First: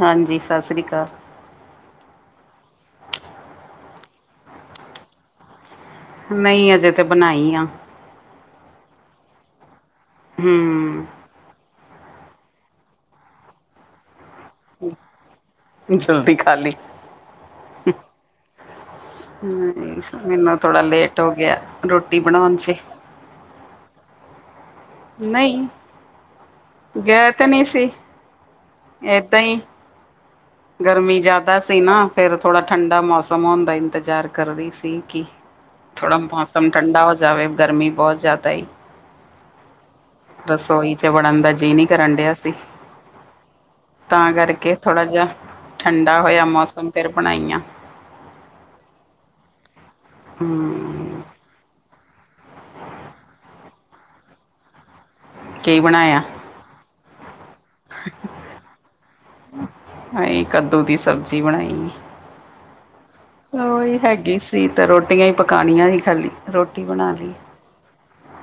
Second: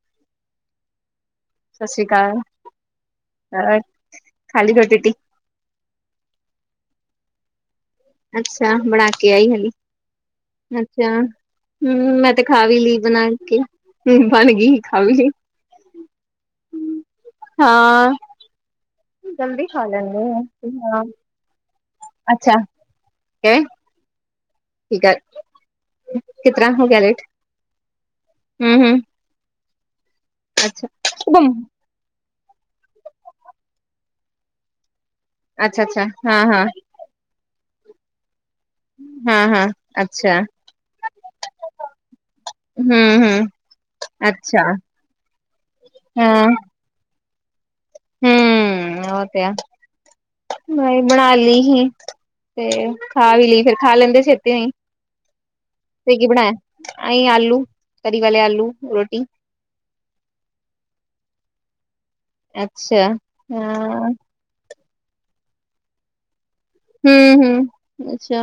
ਹਾਂਜੀ ਸਸ ਸ਼੍ਰੀ ਕਾਲ। ਸਸ ਸ਼੍ਰੀ ਕਾਲ ਹੋਰ ਖਾਲੀ ਰੋਟੀ-ਰੁਟੀ? ਨਈ ਅਜੇ ਤਾਂ ਬਣਾਈ ਆ। ਅੱਛਾ ਬਣਾ ਕੇ ਆਈ ਹੁਣੀ ਹੂੰ ਅੱਛਾ। ਹੂੰ ਮੈਂ ਤੇ ਖਾ ਵੀ ਲਈ ਬਣਾ ਕੇ ਹੂੰ ਬਣ ਗੀ ਖਾ ਵੀ ਲੀ। ਤੂੰ ਜਲਦੀ ਖਾ ਲੀ? ਹਾਂ ਜਲਦੀ ਹੂੰ ਖਾ ਲੈਂਦੇ ਮੈਨੂੰ ਥੋੜਾ ਹਾਂ ਲੇਟ ਹੋ ਗਿਆ ਰੋਟੀ ਬਣਾਉਣ ਅੱਛਾ ਚ। ਠੀਕ ਹੈ ਠੀਕ ਐ, ਨਹੀਂ ਕਿਸ ਤਰ੍ਹਾਂ ਹੋ ਗਿਆ ਲੇਟ? ਹੂੰ ਹੂੰ। ਐਦਾਂ ਈ। ਗਰਮੀ ਜ਼ਿਆਦਾ ਸੀ ਨਾ ਫੇਰ ਥੋੜਾ ਠੰਡਾ ਮੌਸਮ ਹੁੰਦਾ ਇੰਤਜ਼ਾਰ ਕਰ ਰਹੀ ਸੀ ਕੀ ਅੱਛਾ ਅੱਛਾ ਥੋੜਾ ਹਾਂ ਹਾਂ ਮੌਸਮ ਠੰਡਾ ਹੋ ਜਾਵੇ ਗਰਮੀ ਬਹੁਤ ਜ਼ਿਆਦਾ ਏ। ਹੂੰ ਹੂੰ ਅੱਛਾ। ਰਸੋਈ ਚ ਵੜਨ ਦਾ ਜੀ ਨੀ ਕਰਨ ਡਯਾ ਸੀ। ਹੂੰ-ਹੂੰ। ਤਾਂ ਕਰਕੇ ਥੋੜਾ ਜੇਹਾ ਠੰਡਾ ਹੋਯਾ ਮੌਸਮ ਫੇਰ ਬਣਾਈਆਂ। ਹੂੰ ਓ ਤੇ ਐ। ਹੂੰ। ਬਣਾ ਲੀ ਹੀ ਤੇ ਖਾ ਵੀ ਲੀ ਫੇਰ ਖਾ ਲੈਂਦੇ ਛੇਤੀਓ‌ ਈ। ਕੀ ਤੇ ਬਣਾਇਆ ਕੀ ਬਣਾਯਾ ਅਹੀ ਆਲੂ ਤਰੀ ਵਾਲੇ ਆਲੂ ਰੋਟੀ। ਅਹੀ ਕੱਦੂ ਦੀ ਸਬਜ਼ੀ ਬਣਾਈ। ਅੱਛਾ ਓਈ ਹਾਂ ਹੈਗੀ ਸੀ, ਤੇ ਰੋਟੀਆਂ ਈ ਪਕਾਨੀਆਂ ਨੀ ਖਾਲੀ ਰੋ ਹੂੰ-ਹੂੰ ਅੱਛਾ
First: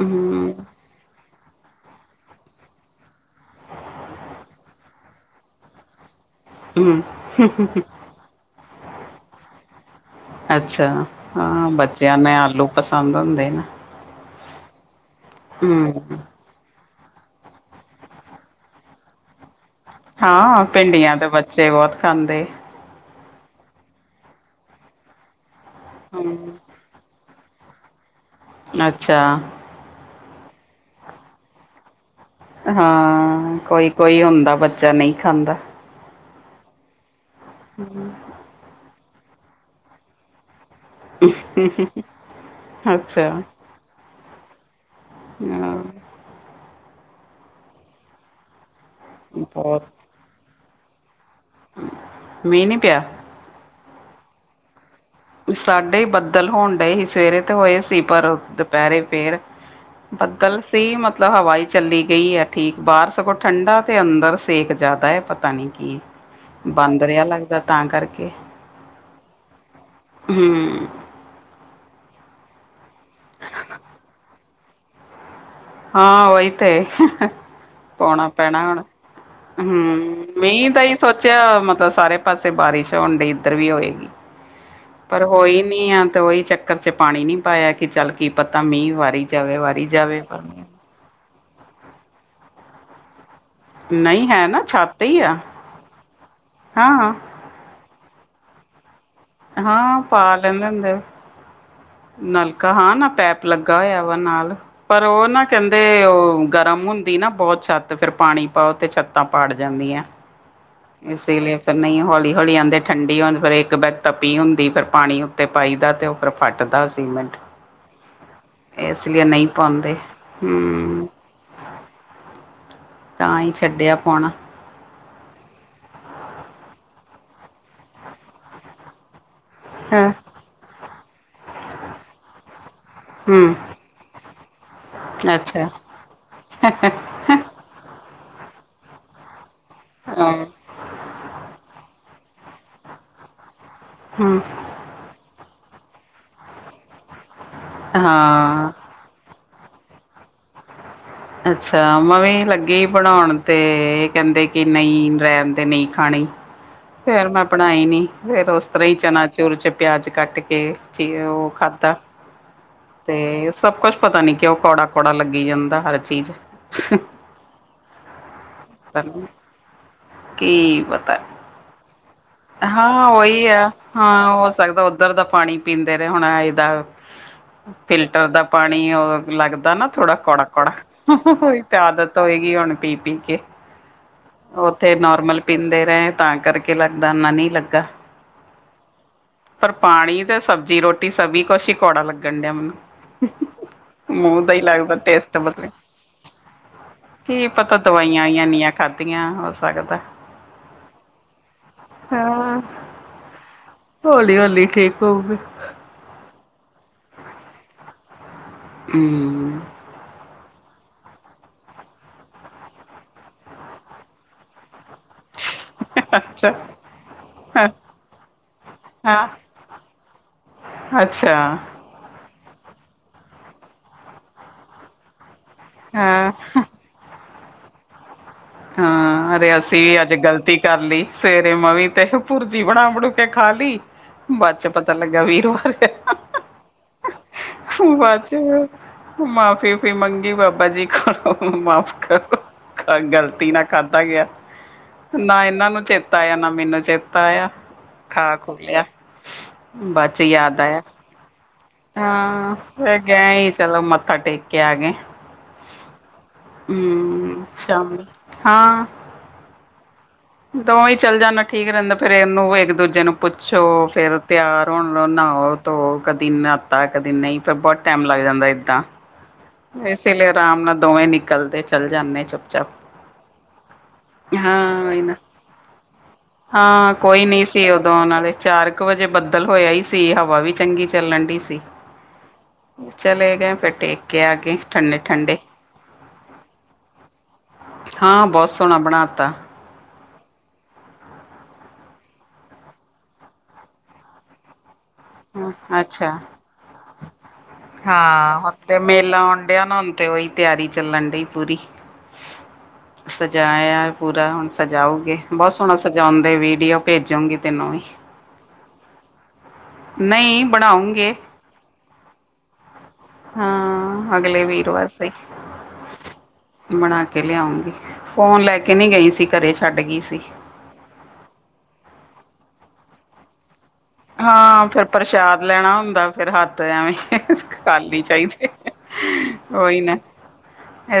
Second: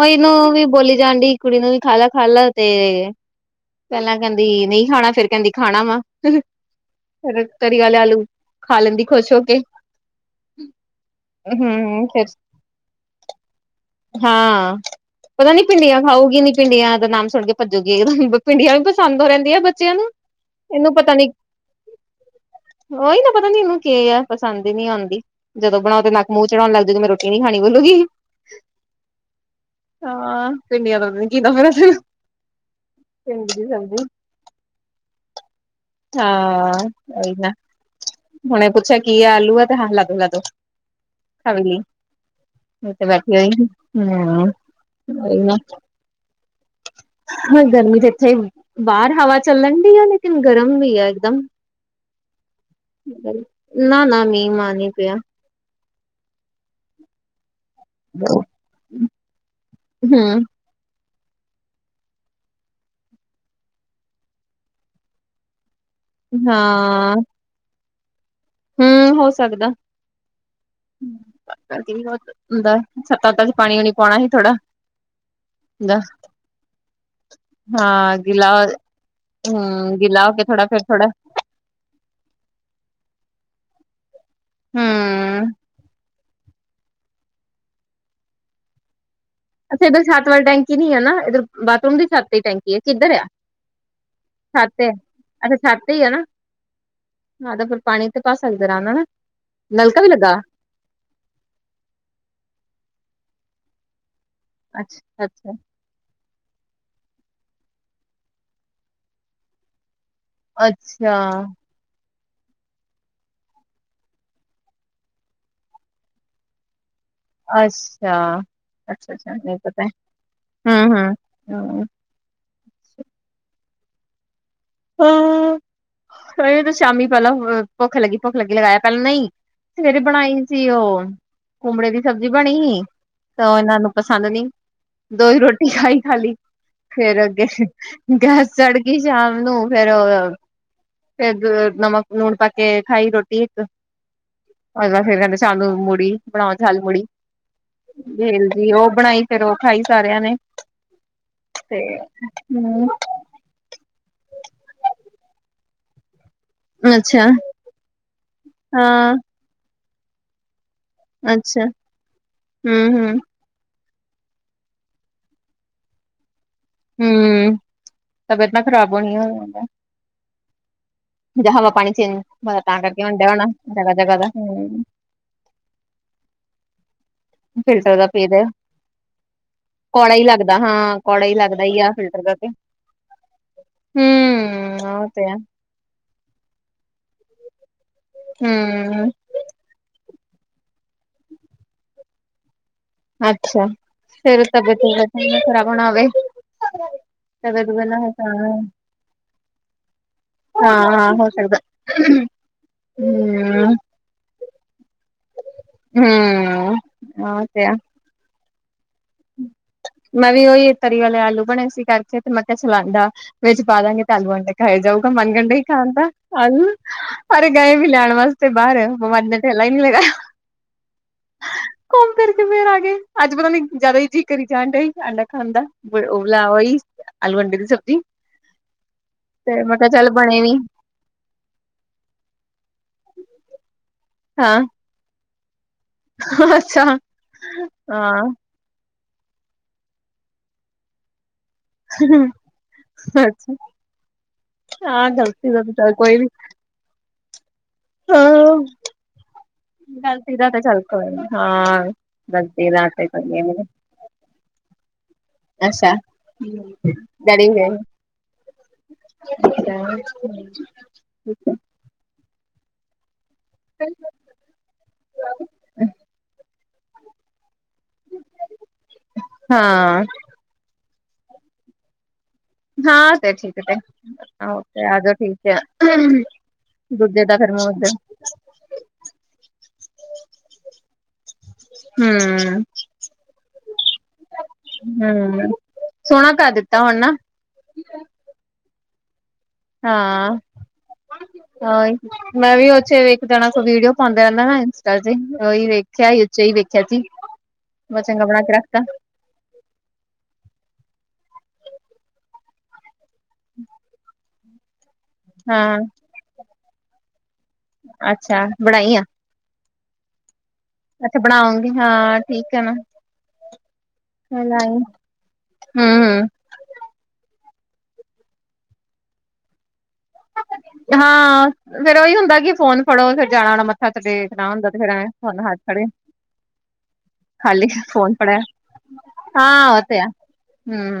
ਓਈ ਨੂੰ ਓਵੀ ਹੂੰ ਬੋਲੀ ਜਾਂਡੀ ਕੁੜੀ ਨੂੰ ਵੀ ਖਾਲਾ-ਖਾਲਾ ਤੇ ਪੈਲਾਂ ਕੈਂਦੀ ਨਈ ਖਾਣਾ ਫੇਰ ਕੈਂਦੀ ਖਾਣਾ ਵਾ। ਹੂੰ ਫੇਰ ਤਰੀ ਆਲੇ ਆਲੂ ਖਾ ਲੈਂਦੀ ਖੋਸ਼ ਹੋ ਕੇ ਅੱਛਾ ਹਾਂ ਹੂੰ ਬੱਚਿਆਂ ਫਿਰ ਨੇ ਆਲੂ ਪਸੰਦ ਹੁੰਦੇ ਨੇ। ਹਾਂ, ਪਤਾ ਨੀ ਪਿੰਡੀਆਂ ਹੂੰ ਖਾਊਗੀ ਨੀ ਪਿੰਡੀਆਂ ਦਾ ਨਾਮ ਸੁਣ ਕੇ ਪਜੂਗੀ, ਪਿੰਡੀਆਂ ਵੀ ਪਸੰਦ ਓ ਰਹਿੰਦੀਆਂ ਬਟ ਹਾਂ ਪਿੰਡੀਆਂ ਤੇ ਬੱਚੇ ਬੋਹਤ ਖਾਂਦੇ। ਓਈ ਨਾ ਪਤਾ ਨੀ ਏਨੂੰ ਕੇ ਆ ਪਸੰਦ ਈ ਨੀ ਆਦੀ ਜਦੋਂ ਬਣਾਓ ਤੇ ਨੱਕ-ਮੂੰਹ ਹੂੰ ਚੜਾਓਣ ਲੱਗ ਜੂਗੀ ਆਈ ਮੈ ਰੋਟੀ ਰੋਟੀ ਖਾਣੀ ਬੋਲੂਗੀ ਅੱਛਾ। ਹਾਂ ਪਿੰਡੀਆਂ ਤੋਂ ਪਤਾ ਨੀ ਕਿ ਨਫ਼ਰਤ ਏ ਹਾਂ ਕੋਈ-ਕੋਈ ਹੁੰਦਾ ਬੱਚਾ ਨਈ ਖਾਂਦਾ! ਹਾਂ ਓਈ ਨਾ। ਹਮ। ਹੁਣੇ ਪੁੱਛਿਆ ਕੀ ਐ ਆਲੂ ਐ ਤੇ ਹਾਂ ਲਾਦੋ-ਲਾਦੋ। ਹੂੰ ਹਹ- ਤੇ ਬਾਕੀ ਓਈ ਨਾ ਹਾਂ ਓਈ ਨਾ- ਹਾਂ ਹੁਣ ਗਰਮੀ ਤੇ ਇੱਥੇ ਬਾਰ ਹਵਾ ਚੱਲਣ ਬਹੁਤ ਡੀਆ ਨੇ ਕਨ ਗਰਮ ਵੀ ਐ ਇੱਕਦਮ ਮੀ ਨੀ ਪਯਾ? ਨਾ-ਨਾ ਮੀਂਹ-ਮਾ ਨੀ ਪਯਾ। ਸਾਡੇ ਈ ਬੱਦਲ ਹੋਣ ਡਏ ਸੀ ਸਵੇਰੇ ਤੇ ਏਸ ਸੀ, ਪਰ ਦਪੈਰੇ ਫੇਰ ਹਮ ਬੱਦਲ ਸੀ ਮਤਲਬ ਹਵਾ ਈ ਚੱਲੀ ਗਈ ਐ ਠੀਕ ਬਾਹਰ ਸਗੋਂ ਠੰਢਾ, ਤੇ ਅੰਦਰ ਸੇਕ ਜ਼ਿਆਦਾ ਏ, ਪਤਾ ਨੀ ਕੀ ਬੰਦ ਰੇਆ ਲੱਗਦਾ ਤਾਂ ਕਾਰਕੇ ਹੂੰ ਹੋ ਸਕਦਾ। ਹੂੰ। ਪਤਾ [unintelligible] ਹੁੰਦਾ ਛੱਤਾ ਤਕ ਪਾਣੀ-ਵਾਣੀ ਪਵਾਣਾ ਸੀ ਥੋੜਾ ਹਾਂ, ਓਈ ਤੇ ਹਾਂ ਪਵਾਣਾ ਗਿੱਲਾ ਪੈਣਾ ਹੁਣ ਹਮ ਹੂੰ ਗਿੱਲਾ ਹੋ ਕੇ ਥੋੜਾ ਮੀਹ ਫੇਰ ਤਾਂ ਏਈ ਥੋੜਾ ਸੋਚ ਚ ਮਤਲਬ ਸਾਰੇ ਪਾਸੇ ਬਾਰਿਸ਼ ਹੋਣ ਡਈ ਇਧਰ ਵੀ ਹੋਈ ਤੇ ਪਰ ਹਮ ਹੋਈ ਨੀ ਆ ਤੇ ਓਈ ਚੱਕਰ ਚ ਪਾਨੀ ਨੀ ਪਾਯਾ, ਕਿ ਚੱਲ ਕੀ ਪਤਾ ਮੀਂਹ ਵਾਰੀ ਜਾਵੇ ਅੱਛਾ ਵਾਰੀ ਇੱਧਰ ਜਾਵੇ ਛਤ ਪਰ ਵਾਲੀ ਟੈਂਕੀ ਨੀ ਐ ਨਾ ਇੱਧਰ ਬਾਥਰੂਮ ਦੀ ਛਤ ਤੇ ਈ ਟੈਂਕੀ ਐ ਕਿੱਧਰ ਆ? ਨਹੀਂ ਹੈ ਨਾ ਛੱਤ, ਹੀ ਆ ਅੱਛਾ ਛੱਤ ਤੇ ਈ ਐ ਨਾ ਹਾਂ ਹਾਂ ਤੇ ਫਿਰ ਪਾਨੀ ਤੇ ਪਾ ਸਕਦੇ ਅਰਾਮ ਨਾਲ ਨਾ ਹਾਂ ਪਾ ਲੈਂਦੇ ਹੁੰਦੇ ਓ ਨਲਕਾ ਹਾਂ ਨਾ ਪੈਪ ਲੱਗਾ ਹੋਇਆ ਵਾ ਨਾਲ ਪਰ ਅੱਛਾ ਓ ਨਾ ਅੱਛਾ ਕੈਨ ਤੇ ਓ ਗਰਮ ਹੁੰਦੀ ਨਾ ਬੋਤ ਛੱਤ ਫੇਰ ਪਾਣੀ ਪਾਓ ਤੇ ਛੱਤਾਂ ਪਾੜ ਜਾਂਦੀਆਂ। ਅੱਛਾ ਏਸੇ ਲਈ ਫਿਰ ਨਈ ਹੌਲੀ-ਹੌਲੀ ਆਦੇ ਠੰਡੀ ਹ ਫਿਰ ਇੱਕ ਬੈ ਤਪੀ ਹੁੰਦੀ ਫਿਰ ਪਾਣੀ ਉੱਤੇ ਪਾਈ ਦਾ ਤੇ ਓ ਫਿਰ ਫੱਟ ਦਾ ਸੀਮੈਂਟ ਇਸ ਲਈ ਅੱਛਾ-ਅੱਛਾ-ਅੱਛਾ ਨਹੀਂ ਨਈ ਪਤਾ ਐ ਪਾਉਂਦੇ ਹੂੰ ਹੂੰ ਹ ਤਾਂ ਈ ਛੱਡਿਆ ਪੋਣਾ ਹਾਂ ਅਜੇ ਤੇ ਸ਼ਾਮੀ ਪੈਲਾਂ ਭੁੱਖ ਲੱਗੀ, ਭੁੱਖ ਲੱਗੀ ਲਗਾਇਆ ਪੈਲਾਂ ਨਈ ਸਵੇਰੇ ਹਾਂ। ਬਣਾਈ ਸੀ ਓ ਕੁਮੜੇ ਦੀ ਸਬਜ਼ੀ ਬਣੀ ਹੀ ਤੋ ਹੂੰ ਓ ਐਨਾਂ ਨੂੰ ਪਸੰਦ ਨੀ ਦੋ ਈ ਰੋਟੀ ਅੱਛਾ ਖਾਈ ਖਾਲੀ ਫੇਰ ਅੱਗੇ ਗੈਸ ਚੜਗੀ ਸ਼ਾਮ ਨੂੰ ਫੇਰ ਓ ਹਾਂ ਫੇਰ ਨਮਕ ਨੂਨ ਪਾ ਕੇ ਖਾਈ ਰੋਟੀ ਇੱਕ। ਹੂੰ ਅੱਜ ਤਾਂ ਫੇਰ ਕੈਦੇ ਸ਼ਾਮ ਨੂੰ ਮੁੜੀ ਬਣਾਓ [unintelligible] ਮੁੜੀ ਹਾਂ। [unintelligible] ਓ। ਬਣਾਈ ਫੇਰ ਓ ਖਾਈ ਸਾਰਿਆਂ ਨੇ। ਤੇ ਅੱਛਾ ਮਾ ਵੀ ਲੱਗੀ ਹੂੰ ਬਣੌਨ। ਤੇ ਏ ਕੈਦੇ ਕਿ ਨਈ ਰਹਿਣ ਦੇ ਨਈ ਖਾਣੀ। ਅੱਛਾ ਫੇਰ ਮੈਂ ਬਣਾਈ ਨੀ ਫੇਰ ਉਸ ਤਰ੍ਹਾਂ ਈ ਹਾਂ ਚਨਾ ਚੁਰ ਚ ਪਿਆਜ਼ ਕੱਟ ਕੇ। ਫੇਰ ਓ ਅੱਛਾ ਖਾਦਾ ਹੂੰ-ਹੂੰ ਤੇ ਸਭ ਕੁਛ ਪਤਾ ਨੀ ਕਿਉਂ ਕੌੜਾ-ਕੌੜਾ ਲੱਗੀ ਜਾਂਦਾ ਹਰ ਚੀਜ਼। ਹੂੰ ਤਬੀਅਤ ਨਾ ਖ਼ਰਾਬ ਹੋਣੀ ਹੋ ਤੁਹਾਨੂੰ ਜਾਂਦਾ। ਕੀ ਪਤਾ। ਜਾਂ ਹਵਾ, ਪਾਣੀ ਚੇਂਜ ਤਾਂ ਕਰਕੇ ਹਾਂ ਹੋਣ ਡਿਆ ਹੋਣਾ ਜਗ੍ਹਾ-ਜਗ੍ਹਾ ਦਾ ਹੂੰ। ਓਧਰ ਦਾ ਪਾਣੀ ਪੀਂਦੇ ਰਏ ਹੁਣ ਏ ਦਾ। ਫਿਲਟਰ ਦਾ ਪਾਣੀ ਓ ਲੱਗਦਾ ਨਾ ਕੌੜਾ ਥੋੜਾ ਹੀ ਲੱਗਦਾ ਕੌੜਾ-ਕੌੜਾ ਹਾਂ ਕੌੜਾ ਹੀ ਉਈ ਲੱਗਦਾ ਤੇ ਹੀ ਆ ਆਦ ਤ ਫਿਲਟਰ ਦਾ ਤੇ ਹੋਏਗੀ ਹੁਣ ਪੀ-ਪੀ ਕੇ ਹੂੰ ਉੱਥੇ ਉਹ ਤੇ ਹੈ ਨੋਰਮਲ ਪੀਂਦੇ ਰਏ ਤਾਂ ਕਰ ਕੇ ਲੱਗਦਾ ਮਨ ਨੀ ਲੱਗਾ। ਹੂੰ! ਪਰ ਪਾਣੀ ਤੇ ਸਬਜ਼ੀ ਰੋਟੀ ਸਭੀ ਕੁਛ ਈ ਕੌੜਾ ਲੱਗਣ ਡਿਆ ਮੈਨੂੰ। ਅੱਛਾ ਮੂੰਹ ਫੇਰ ਦਾ ਈ ਲਗਦਾ ਤਬੀਅਤ ਟੇਸਟ ਖ਼ਰਾਬ ਬਦਲਿਆ। ਹੋਣਾ ਹੋਵੇ ਕੀ ਪਤਾ ਦਵਾਈਆਂ ਈ ਤਬੀਅਤ ਏਨੀਆਂ ਖਾਦੀਆਂ ਹੋ ਸਕਦਾ। ਹਾਂ-ਹਾਂ ਹੋ ਸਕਦਾ। ਹਾਂ ਹੂੰ ਹੌਲੀ-ਹੌਲੀ ਠੀਕ ਹੋਊਗਾ। ਹੂੰ ਓ ਤੇ ਐ। ਹੂੰ! ਮੈਂ ਵੀ ਓ ਈ ਤਰੀ ਵਾਲੇ ਆਲੂ ਬਣੇ ਸੀ ਕਰਕੇ ਤੇ ਮੈਂ ਕਿਆ ਚਲ ਆਂਡਾ। ਵਿੱਚ ਪਾ ਦਾਂਗੇ ਤਾਂ ਆਲੂ ਆਂਡੇ ਖਾਏ ਜਾਊਗਾ ਮੰਗਣ ਡੇ। ਕੈਦਾ ਅੱਛਾ ਆਲੂ ਅਰੇ ਹਾਂ ਗਏ ਵੀ ਲਿਆਣ ਵਾਸਤੇ ਬਾਰ [unintelligible] ਨੇ ਥੈਲਾ ਈ ਨੀ ਲੈ ਗਿਆ ਅੱਛਾ! ਘੁੰਮ ਫਿਰਕੇ ਫੇਰ ਆਗੇ ਅੱਜ ਪਤਾ ਨੀ ਜ਼ਾਦਾ ਈ ਜੀਅ ਕਰੀ ਜਾਣ ਡਿਆ ਸੀ ਆਂਡਾ ਖਾਣ ਦਾ। ਫੇਰ ਹਾਂ ਉਬਲਾਓ ਵੀ ਆਲੂ ਆਂਡੇ ਦੀ ਸਬਜ਼ੀ। ਹਾਂ! ਅਰੇ ਤੇ ਮੈਂ ਅਸੀਂ ਕਿਹਾ ਵੀ ਚੱਲ ਅੱਜ ਬਣੇ ਵੀ ਗ਼ਲਤੀ ਕਰ ਲੀ ਸਵੇਰੇ ਮਵੀ ਤੇ ਭੁਰਜੀ ਬਣਾ ਬਣੂ ਕੇ ਖਾ ਲਈ ਬਾਅਦ ਹਾਂ ਚ ਪਤਾ ਲੱਗਿਆ ਵੀਰਵਾਰ ਏ। ਅੱਛਾ ਹਾਂ ਬਾਅਦ ਚ ਮਾਫ਼ੀਫ਼ੀ ਮੰਗੀ ਬਾਬਾ ਜੀ ਕੋਲੋਂ, ਮਾਫ਼ ਕਰਦੋ ਗ਼ਲਤੀ ਟੀ ਅੱਛਾ ਨਾਲ ਖਾਧਾ ਗਿਆ, ਹਾਂ ਨਾ ਗ਼ਲਤੀ ਦਾ ਇਹਨਾਂ ਤਾਂ ਨੂੰ ਚੱਲ ਚੇਤਾ ਕੋਈ ਨੀ ਆਇਆਂ, ਨਾ ਮੈਨੂੰ ਚੇਤਾ ਆਇਆਂ। ਖਾ ਹਾਂ ਖੁ ਲਿਆ। ਬਾਅਦ ਚ ਯਾਦ ਆਇਆ। ਹਾਂ ਫੇਰ ਗਏ ਹੀ ਚਲੋ ਮੱਥਾ ਟੇਕ ਕੇ ਆ ਗਏ, ਹੂੰ ਸ਼ਾਮੀ ਹਾਂ। ਅੱਛਾ। ਦੋਵੇਂ ਹੀ ਚੱਲ ਜਾਂਦਾ ਠੀਕ ਰਹਿੰਦਾ ਫੇਰ ਇਹਨੂੰ ਇੱਕ- ਦੂਜੇ ਨੂੰ ਪੁੱਛੋ ਫੇਰ ਤਿਆਰ ਹੋਣ ਨਹਾਓ ਧੋ ਕਦੀ ਨਾਤਾ ਕਦੇ ਨਹੀਂ ਫੇਰ ਬਹੁਤ ਟਾਈਮ ਲੱਗ ਜਾਂਦਾ ਇੱਦਾਂ। ਹਾਂ ਇਸੇ ਲਈ ਆਰਾਮ ਨਾਲ ਦੋਵੇਂ ਨਿਕਲਦੇ ਚੱਲ ਜਾਣੇ ਚੁੱਪ ਚਾਪ ਹਾਂ ਤੇ ਠੀਕ ਏ ਤੇ ਹਾਂ ਇਹ ਓਕੇ ਨਾ ਠੀਕ ਹੈ। ਹਾਂ ਦੂਜੇ ਕੋਈ ਦਾ ਨਹੀਂ ਫੇਰ ਮੂੰਹ ਸੀ ਉਦੋਂ ਉੱਧਰ। ਨਾਲੇ ਚਾਰ ਕੁ ਵਜੇ ਬੱਦਲ ਹੋਇਆ ਹੀ ਸੀ, ਹਵਾ ਵੀ ਚੰਗੀ ਚੱਲਣ ਡੀ ਸੀ। ਹਮ। ਚਲੇ ਗਏ ਫੇਰ ਟੇਕ ਕੇ ਆਗੇ। ਹਮ ਸੋਹਣਾ ਕਰ ਦਿੱਤਾ ਹੁਣ ਨਾ। ਹਾਂ, ਬਹੁਤ ਸੋਹਣਾ ਬਣਾ ਤਾਂ। ਹਾਂ। ਹਾਂ ਮੈਂ ਵੀ ਉਥੇ ਵੇਖ ਜਾਣਾ ਕੋ ਵੀਡੀਓ ਪਾਉਂਦੇ ਰਹਿੰਦਾ ਅਜੀ ਓਹੀ ਵੇਖਿਆ ਅੱਛਾ ਹੀ ਉੱਚੇ ਹੀ ਵੇਖਿਆ ਸੀ, ਮ ਚੰਗਾ ਬਣਾ ਕੇ ਰੱਖਦਾ। ਕਿਆ ਹੁਣ ਤੇ ਉਹੀ ਤਿਆਰੀ ਚੱਲਣ ਡਈ ਪੂਰੀ। ਸਜਾਇਆ ਪੂਰਾ, ਹੁਣ ਸਜਾਓਗੇ, ਬਹੁਤ ਸੋਹਣਾ ਹਾਂ ਸਜਾਉਂਦੇ। ਵੀਡੀਓ ਭੇਜੋਂਗੀ ਤੈਨੂੰ ਵੀ। ਅੱਛਾ ਬਣਾਈ ਆ। ਨਹੀਂ ਬਣਾਉਂਗੇ ਅੱਛਾ ਬਣਾਉਗੀ ਹਾਂ ਠੀਕ ਆ। ਹਾਂ ਅਗਲੇ ਵੀਰਵਾਰ ਸਹੀ ਹਮ-ਹਮ। ਬਣਾ ਕੇ ਲਿਆਉਗੀ, ਫੋਨ ਲੈ ਕੇ ਨਹੀਂ ਗਈ ਸੀ। ਘਰੇ ਛੱਡ ਗਈ ਸੀ। ਹਾਂ, ਫੇਰ ਉਹੀ ਹੁੰਦਾ ਕਿ ਫੋਨ ਫੜੋ ਫੇਰ ਜਾਣਾ ਹੋਣਾ ਸੈਟਰਡੇ ਨਾ ਹਾਂ ਹੁੰਦਾ ਤੇ ਫਿਰ ਐ ਫੋਨ ਪ੍ਰਸ਼ਾਦ ਹੱਥ ਲੈਣਾ ਫੜੇ ਹੁੰਦਾ ਫਿਰ ਹੱਥ ਐਵੇਂ ਖਾਲੀ ਫੋਨ ਫੜਿਆ। ਚਾਹੀਦੇ ਹਾਂ ਆ ਉਹੀ ਨਾ ਤੇ ਹੈ।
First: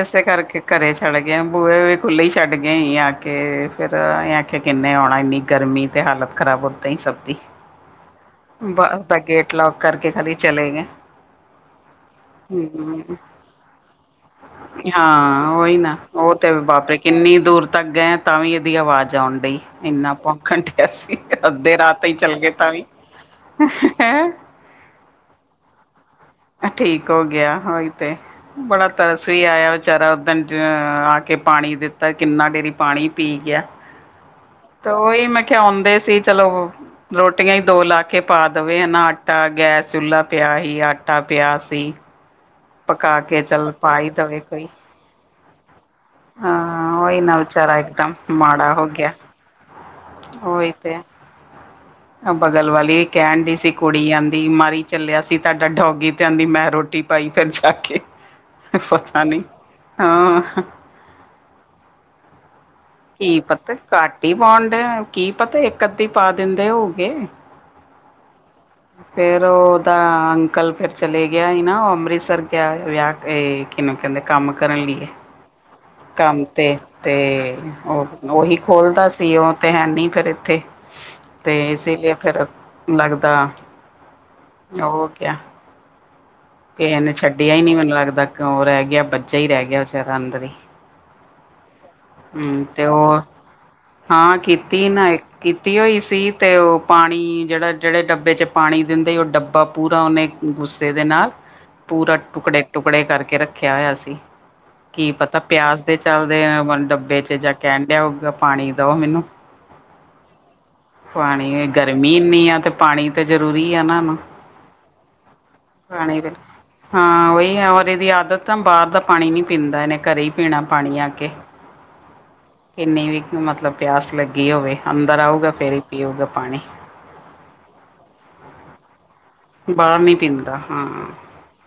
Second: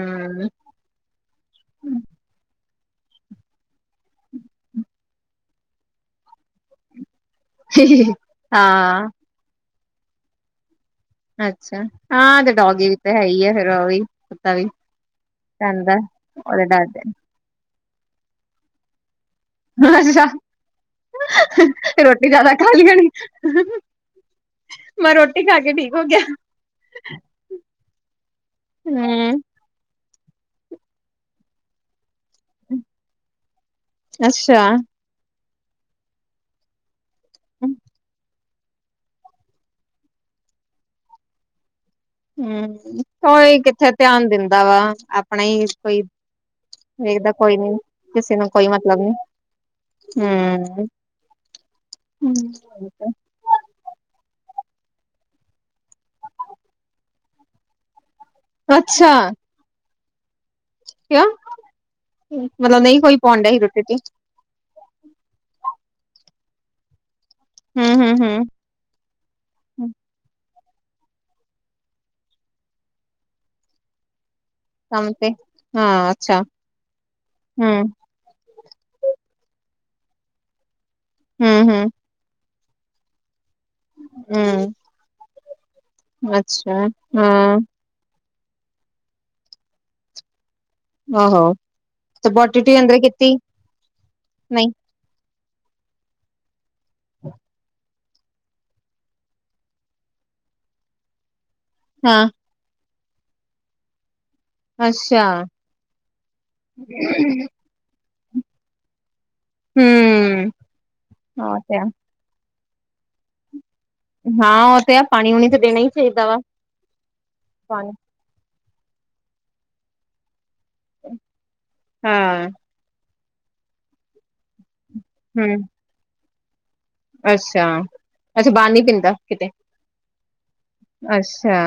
ਇਸੇ ਕਰਕੇ ਘਰੇ ਛੱਡ ਗਏ ਬੂਹੇ ਖੁੱਲ੍ਹੇ ਵੀ ਛੱਡ ਕੇ ਆਈ ਆ ਕੇ, ਫਿਰ ਅਸੀਂ ਆਖਿਆ ਕਿੰਨੇ ਆਉਣਾ ਇੰਨੀ ਗਰਮੀ ਤੇ ਹਾਲਤ ਖਰਾਬ ਓਦਾਂ ਹੀ ਸਭ ਦੀ। [inaudible] ਬ ਤਾਂ ਗੇਟ ਲੋਕ ਕਰਕੇ ਕਦੇ ਚਲੇ ਗਏ। ਅੱਛਾ ਹਾਂ ਤੇ ਡੋਗੀ ਵੀ ਤਾਂ ਹੂੰ ਹੈ ਹੀ ਆ, ਫਿਰ ਉਹ ਵੀ ਕੁੱਤਾ ਵੀ ਹਾਂ ਉਹੀ ਪੈਂਦਾ ਨਾ ਏ। ਉਹ ਤੇ ਵਾਪਰੇ ਕਿੰਨੀ ਦੂਰ ਤਾਂ ਗਏ ਤਾਂ ਵੀ ਇਹਦੀ ਆਵਾਜ਼ ਆਉਣ ਡਈ, ਇੰਨਾ ਅੱਛਾ ਪੌਖਣ ਡਿਆ ਸੀ ਅੱਧੇ ਰਾਹ ਤਈ ਰੋਟੀ ਚੱਲ ਗਏ। ਜਿਆਦਾ ਖਾ ਤਾਵੀ ਲਈ ਹੋਣੀ ਹੈ। ਮੈਂ ਰੋਟੀ ਖਾ ਕੇ ਠੀਕ ਹੋ ਗਿਆ ਠੀਕ ਹੋ ਗਿਆ, ਉਹੀ ਤੇ ਬੜਾ ਤਰਸ ਹਮ ਵੀ ਆਇਆ ਵਿਚਾਰਾ ਉਦਣ ਆ ਕੇ ਪਾਣੀ ਦਿੱਤਾ। ਤਾਂ ਕਿੰਨਾ ਡੇਰੀ ਪਾਣੀ ਪੀ ਗਿਆ। ਅੱਛਾ ਤਾਂ ਉਹੀ ਮੈਂ ਕਿਹਾ ਆਉਂਦੇ ਸੀ ਚਲੋ ਟੀਆਂ ਹੀ ਦੋ ਲਾ ਕੇ ਪਾ ਦੇਵੇ, ਈਨਾ ਆਟਾ, ਗੈਸ, ਚੁੱਲ੍ਹਾ ਪਿਆ ਸੀ, ਆਟਾ ਪਿਆ ਸੀ। ਹਮ-ਹਮ ਪਕਾ ਕੇ ਕੋਈ ਚੱਲ ਕਿੱਥੇ ਪਾ ਹੀ ਧਿਆਨ ਦੇਵੇ ਦਿੰਦਾ ਕੋਈ ਵਾ ਆਪਣਾ ਹੀ ਕੋਈ ਹਾਂ ਉਹੀ ਵੇਖਦਾ ਨਾ ਕੋਈ ਨੀ, ਵਿਚਾਰਾ ਇਕਦਮ ਕਿਸੇ ਨੂੰ ਕੋਈ ਮਾੜਾ ਹੋ ਮਤਲਬ ਗਿਆ ਨੀ। ਹੂੰ। ਹਾ, ਬਗਲ ਵਾਲੀ ਕੈਂਨ ਡੀ ਸੀ। ਕੁੜੀ ਆਂਦੀ, ਮਰ ਈ ਚੱਲਿਆ ਸੀ ਤੁਹਾਡਾ ਡੌਗੀ, 'ਤੇ ਆਂਦੀ, ਮੈਂ ਰੋਟੀ ਪਾਈ ਫਿਰ ਜਾ ਕੇ। ਪਤਾ ਨੀ, ਹਾਂ। ਕਿਉਂ, ਮਤਲਬ ਨਈਂ ਕੋਈ ਪੌਣ ਡੇਆ ਸੀ ਰੋਟੀ 'ਤੇ। ਟੀ ਪਾਉਣ ਡੇਆ, ਕੀ ਪਤਾ ਇੱਕ ਅੱਧੀ ਪਾ ਦਿੰਦੇ ਹੋਗੇ। ਹੂੰ-ਹੂੰ-ਹੂੰ। ਫੇਰ ਓਦਾ ਅੰਕਲ ਫੇਰ ਚਲੇ ਗਿਆ ਈ ਨਾ, ਉਹ ਅੰਮ੍ਰਿਤਸਰ ਗਿਆ ਵਿਆਹ 'ਤੇ, ਕਿਨੂੰ ਕੈਂਦੇ? ਕੰਮ ਕਰਨ ਲਈ ਏ, ਕੰਮ 'ਤੇ- 'ਤੇ। ਓਹੀ ਖੋਲਦਾ ਸੀ ਉਹ 'ਤੇ ਹੈਨੀ ਫੇਰ ਇੱਥੇ, 'ਤੇ ਏਸੇ ਲਈ ਫੇਰ ਲੱਗਦਾ। ਹੂੰ। ਔਰ ਕਿਆ? ਅੱਛਾ। ਕਿਹਨੇ ਛੱਡਿਆ ਈ ਨੀ, ਮੈਨੂੰ ਲੱਗਦੈ, ਕਿਉਂ ਰੈਅ ਗਿਆ? ਬੱਚਾ ਈ ਰੈਅ ਗਿਆ ਵਿਚਾਰਾ ਅੰਦਰ ਈ। ਹੂੰ, 'ਤੇ ਓ, ਹਾਂ ਕੀਤੀ ਏ ਨਾ ਇੱਕ ਕੀਤੀ ਹੋਈ ਸੀ, 'ਤੇ ਉਹ ਪਾਨੀ ਜੇਹੜਾ ਜੇੜੇ ਡੱਬੇ 'ਚ ਪਾਨੀ ਦਿੰਦੇ, ਉਹ ਡੱਬਾ ਪੂਰਾ ਉਨੇ ਗੁੱਸੇ ਦੇ ਨਾਲ ਪੂਰਾ ਟੁਕੜੇ- ਟੁਕੜੇ ਕਰਕੇ ਰੱਖਿਆ ਹੋਇਆ ਸੀ। ਕੀ ਅੱਛਾ ਪਤਾ, ਪਿਆਸ ਦੇ ਚਲਦੇ ਆ ਡੱਬੇ 'ਚ ਜਾਂ ਕੈਂਨ ਡੇਆ ਹੋਊਗਾ, ਪਾਨੀ ਦਓ ਮੈਨੂੰ। ਹੂੰ ਉਹ ਪਾਨੀ, ਤੇ ਆ ਗਰਮੀ ਇੰਨੀ ਆ, 'ਤੇ ਪਾਣੀ ਤਾਂ ਜਰੂਰੀ ਆ ਨਾ। ਹਾਂ, ਉਹ ਤੇ ਆ, ਪਾਨੀ ਉਨੀ ਤੇ ਪੀਨਾ ਈ ਪਾਣੀ ਫਿਰ। ਚਾਈਦਾ। ਹਾਂ, ਓਈ ਐ, ਔਰ ਏਦੀ ਆਦਤ ਤਾਂ ਬਾਰ ਦਾ ਪਾਨੀ ਨੀ ਪੀਂਦਾ, ਏਨੇ ਘਰੇ ਈ। ਪੀਨਾ ਪਾਨੀ ਆ ਕੇ, ਹਾਂ ਕਿੰਨੀ ਵੀ ਮਤਲਬ ਪਿਆਸ ਲੱਗੀ ਹੋਵੇ। ਅੰਦਰ ਆਊਗਾ, ਫਿਰ ਈ ਪੀਊਗਾ ਪਾਨੀ। ਅਸ਼ਾ, ਅੱਛਾ, ਬਾਰ ਨੀ ਪੀਂਦਾ ਕਿਤੇ? ਬਾਹਰ ਨੀ ਪੀਂਦਾ, ਹਾਂ। ਅਸ਼ਾ,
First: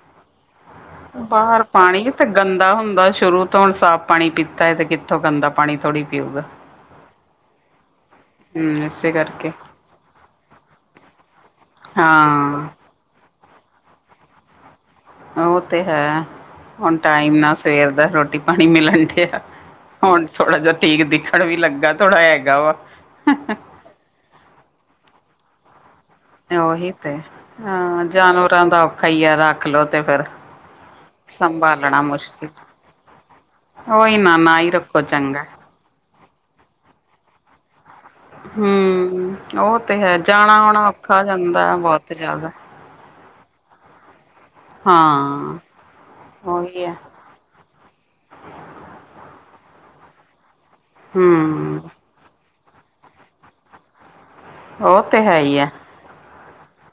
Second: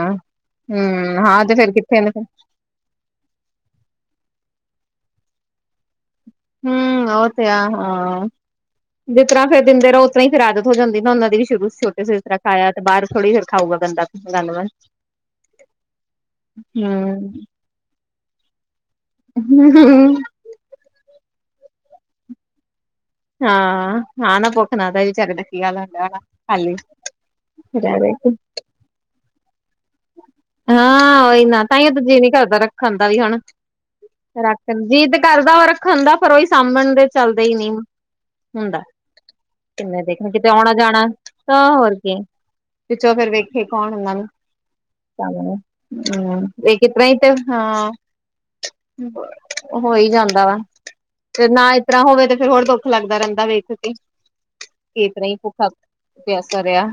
ਹੂੰ, ਹਾਂ 'ਤੇ ਬਾਹਰ ਫੇਰ ਕਿੱਥੇ ਨੇ ਪਾਣੀ ਫਿਰ? ਤੇ ਗੰਦਾ ਹੁੰਦਾ ਸ਼ੁਰੂ ਤੋਂ ਹੁਨ ਸਾਫ਼ ਪਾਨੀ ਪੀਤਾ ਐ, 'ਤੇ ਕਿੱਥੋਂ ਗੰਦਾ ਪਾਨੀ ਥੋੜ੍ਹੀ ਪੀਊਗਾ? ਹੂੰ, ਓ 'ਤੇ ਆ, ਹਾਂ। ਹੂੰ। ਜਿਸ ਤਰ੍ਹਾ ਫਿਰ ਦਿੰਦੇ ਰਓ, ਉਸ ਤਰ੍ਹਾ ਈ ਫਿਰ ਆਦਤ ਹੋ ਜਾਂਦੀ ਨਾ ਉਨਾਂ ਦੀ ਵੀ, ਸ਼ੁਰੂ 'ਚ ਛੋਟੇ ਸੇਬ ਤਰਾਂ ਹਾਂ ਖਾਇਐ ਬਾਰ ਥੋੜ੍ਹੀ ਫਿਰ ਖਾਊਗਾ ਗੰਦਾ। ਧੰਨਵਾਦ। ਓਹ 'ਤੇ ਹੈ, ਹੁਨ ਟਾਈਮ ਨਾਲ ਸਵੇਰ ਦਾ ਰੋਟੀ-ਪਾਨੀ ਮਿਲਨ। ਹੁਨ ਥੋੜਾ ਜੇਆ ਠੀਕ ਦਿਖਨ ਵੀ ਲੱਗਾ, ਥੋੜਾ ਹੈਗਾ ਵਾ। ਹਾਂ-ਹਾਂ, ਨਾ ਭੁੱਖ ਨਾ ਤਾਂ ਵੀ ਚੱਕਦਾ, ਕੀ ਗੱਲ ਆ? 'ਤੇ ਓਹੀ 'ਤੇ, ਹਾਂ ਜਾਨਵਰਾਂ ਦਾ ਔਖਾ ਈ ਐ, ਰੱਖ ਲੋੋ 'ਤੇ ਫੇਰ। ਹਾਂ, ਓਹੀ ਨਾ, ਤਾਂਈਓ ਸੰਭਾਲਣਾ 'ਤੇ ਜੀਅ ਨੀ ਮੁਸ਼ਕਿਲ ਕਰਦਾ ਰੱਖਨ ਦਾ ਵੀ ਹੁਨ। ਉਹੀ ਨਾ ਨਾ ਹੀ ਰੱਖਨ ਰੱਖੋ ਜੀਅ 'ਤੇ ਚੰਗਾ ਕਰਦਾ ਉਹ ਰੱਖਨ ਦਾ, ਪਰ ਓਹੀ ਸਾਂਭਣ ਦੇ ਚਲਦੇ ਈ ਨੀ। ਹੁੰਦੈ, ਹਮ ਉਹ 'ਤੇ ਮੈਂ ਹੈ ਦੇਖਾਂ ਕਿਤੇ ਜਾਣਾ ਆਉਣਾ ਆਉਣਾ-ਜਾਉਣਾ‌, ਔਖਾ ਤਾਂ ਜਾਂਦਾ ਹੋਰ ਬਹੁਤ ਕੀ। ਜ਼ਿਆਦਾ ਵਿੱਚੋਂ ਫੇਰ ਵੇਖੇ ਕੌਣ ਇਨਾਂ ਨੂੰ? ਤੁਹਾਨੂੰ ਹਾਂ ਹੂੰ, ਉਹੀ ਵੇਖਕੇ ਹੈ ਤਰ੍ਹਾ ਈ। [unintelligible] 'ਤੇ ਹਾਂ, ਹੋ ਈ ਜਾਂਦਾ ਵਾ। ਤੇ ਨਾ, ਹਮ ਇਸ ਤਰਾਂ ਹੋਵੇ 'ਤੇ ਫੇਰ ਹੋਰ ਦੁੱਖ ਲੱਗਦਾ ਰੈਂਦਾ, ਵੇਖ ਕੇ। ਉਹ ਕੇ ਤੇ ਇਤਨਾ ਈ ਹੈ ਹੀ ਹੈ ਭੁੱਖਾ-ਪਿਆਸਾ ਰੇਆ।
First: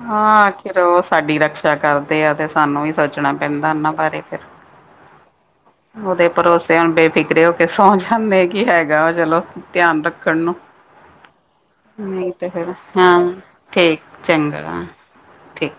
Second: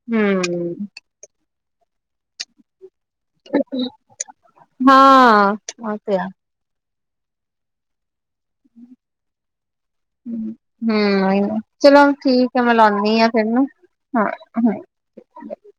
ਹਾਂ, ਆਖਿਰ ਓ ਸਾਡੀ ਰਕਸ਼ਾ ਕਰਦੇ ਆ, ਤੇ ਸਾਨੂੰ ਵੀ ਸੋਚਨਾ ਪੈਂਦਾ ਓਨਾਂ ਬਾਰੇ ਫੇਰ ਹਾਂ ਉਹ ਤੇ ਓਦੇ ਆ ਭਰੋਸੇ ਹੁਨ ਬੇਫਿਕਰੇ ਹੋ ਕੇ ਸੌਂ ਜਾਂਦੇ ਕੀ ਹੈਗਾ ਵਾ, ਚਲੋ ਧੇਆਨ ਰੱਖਣ ਨੂੰ ਹੂੰ ਚਲੋ ਨਈ ਤੇ ਠੀਕ ਹੈ ਫਿਰ, ਮੈਂ ਹਾਂ ਲਾਉਦੀ ਆ ਫਿਰ ਨਾ ਠੀਕ। ਹਾਂ, ਹੂੰ ਚੰਗਾ ਠੀਕ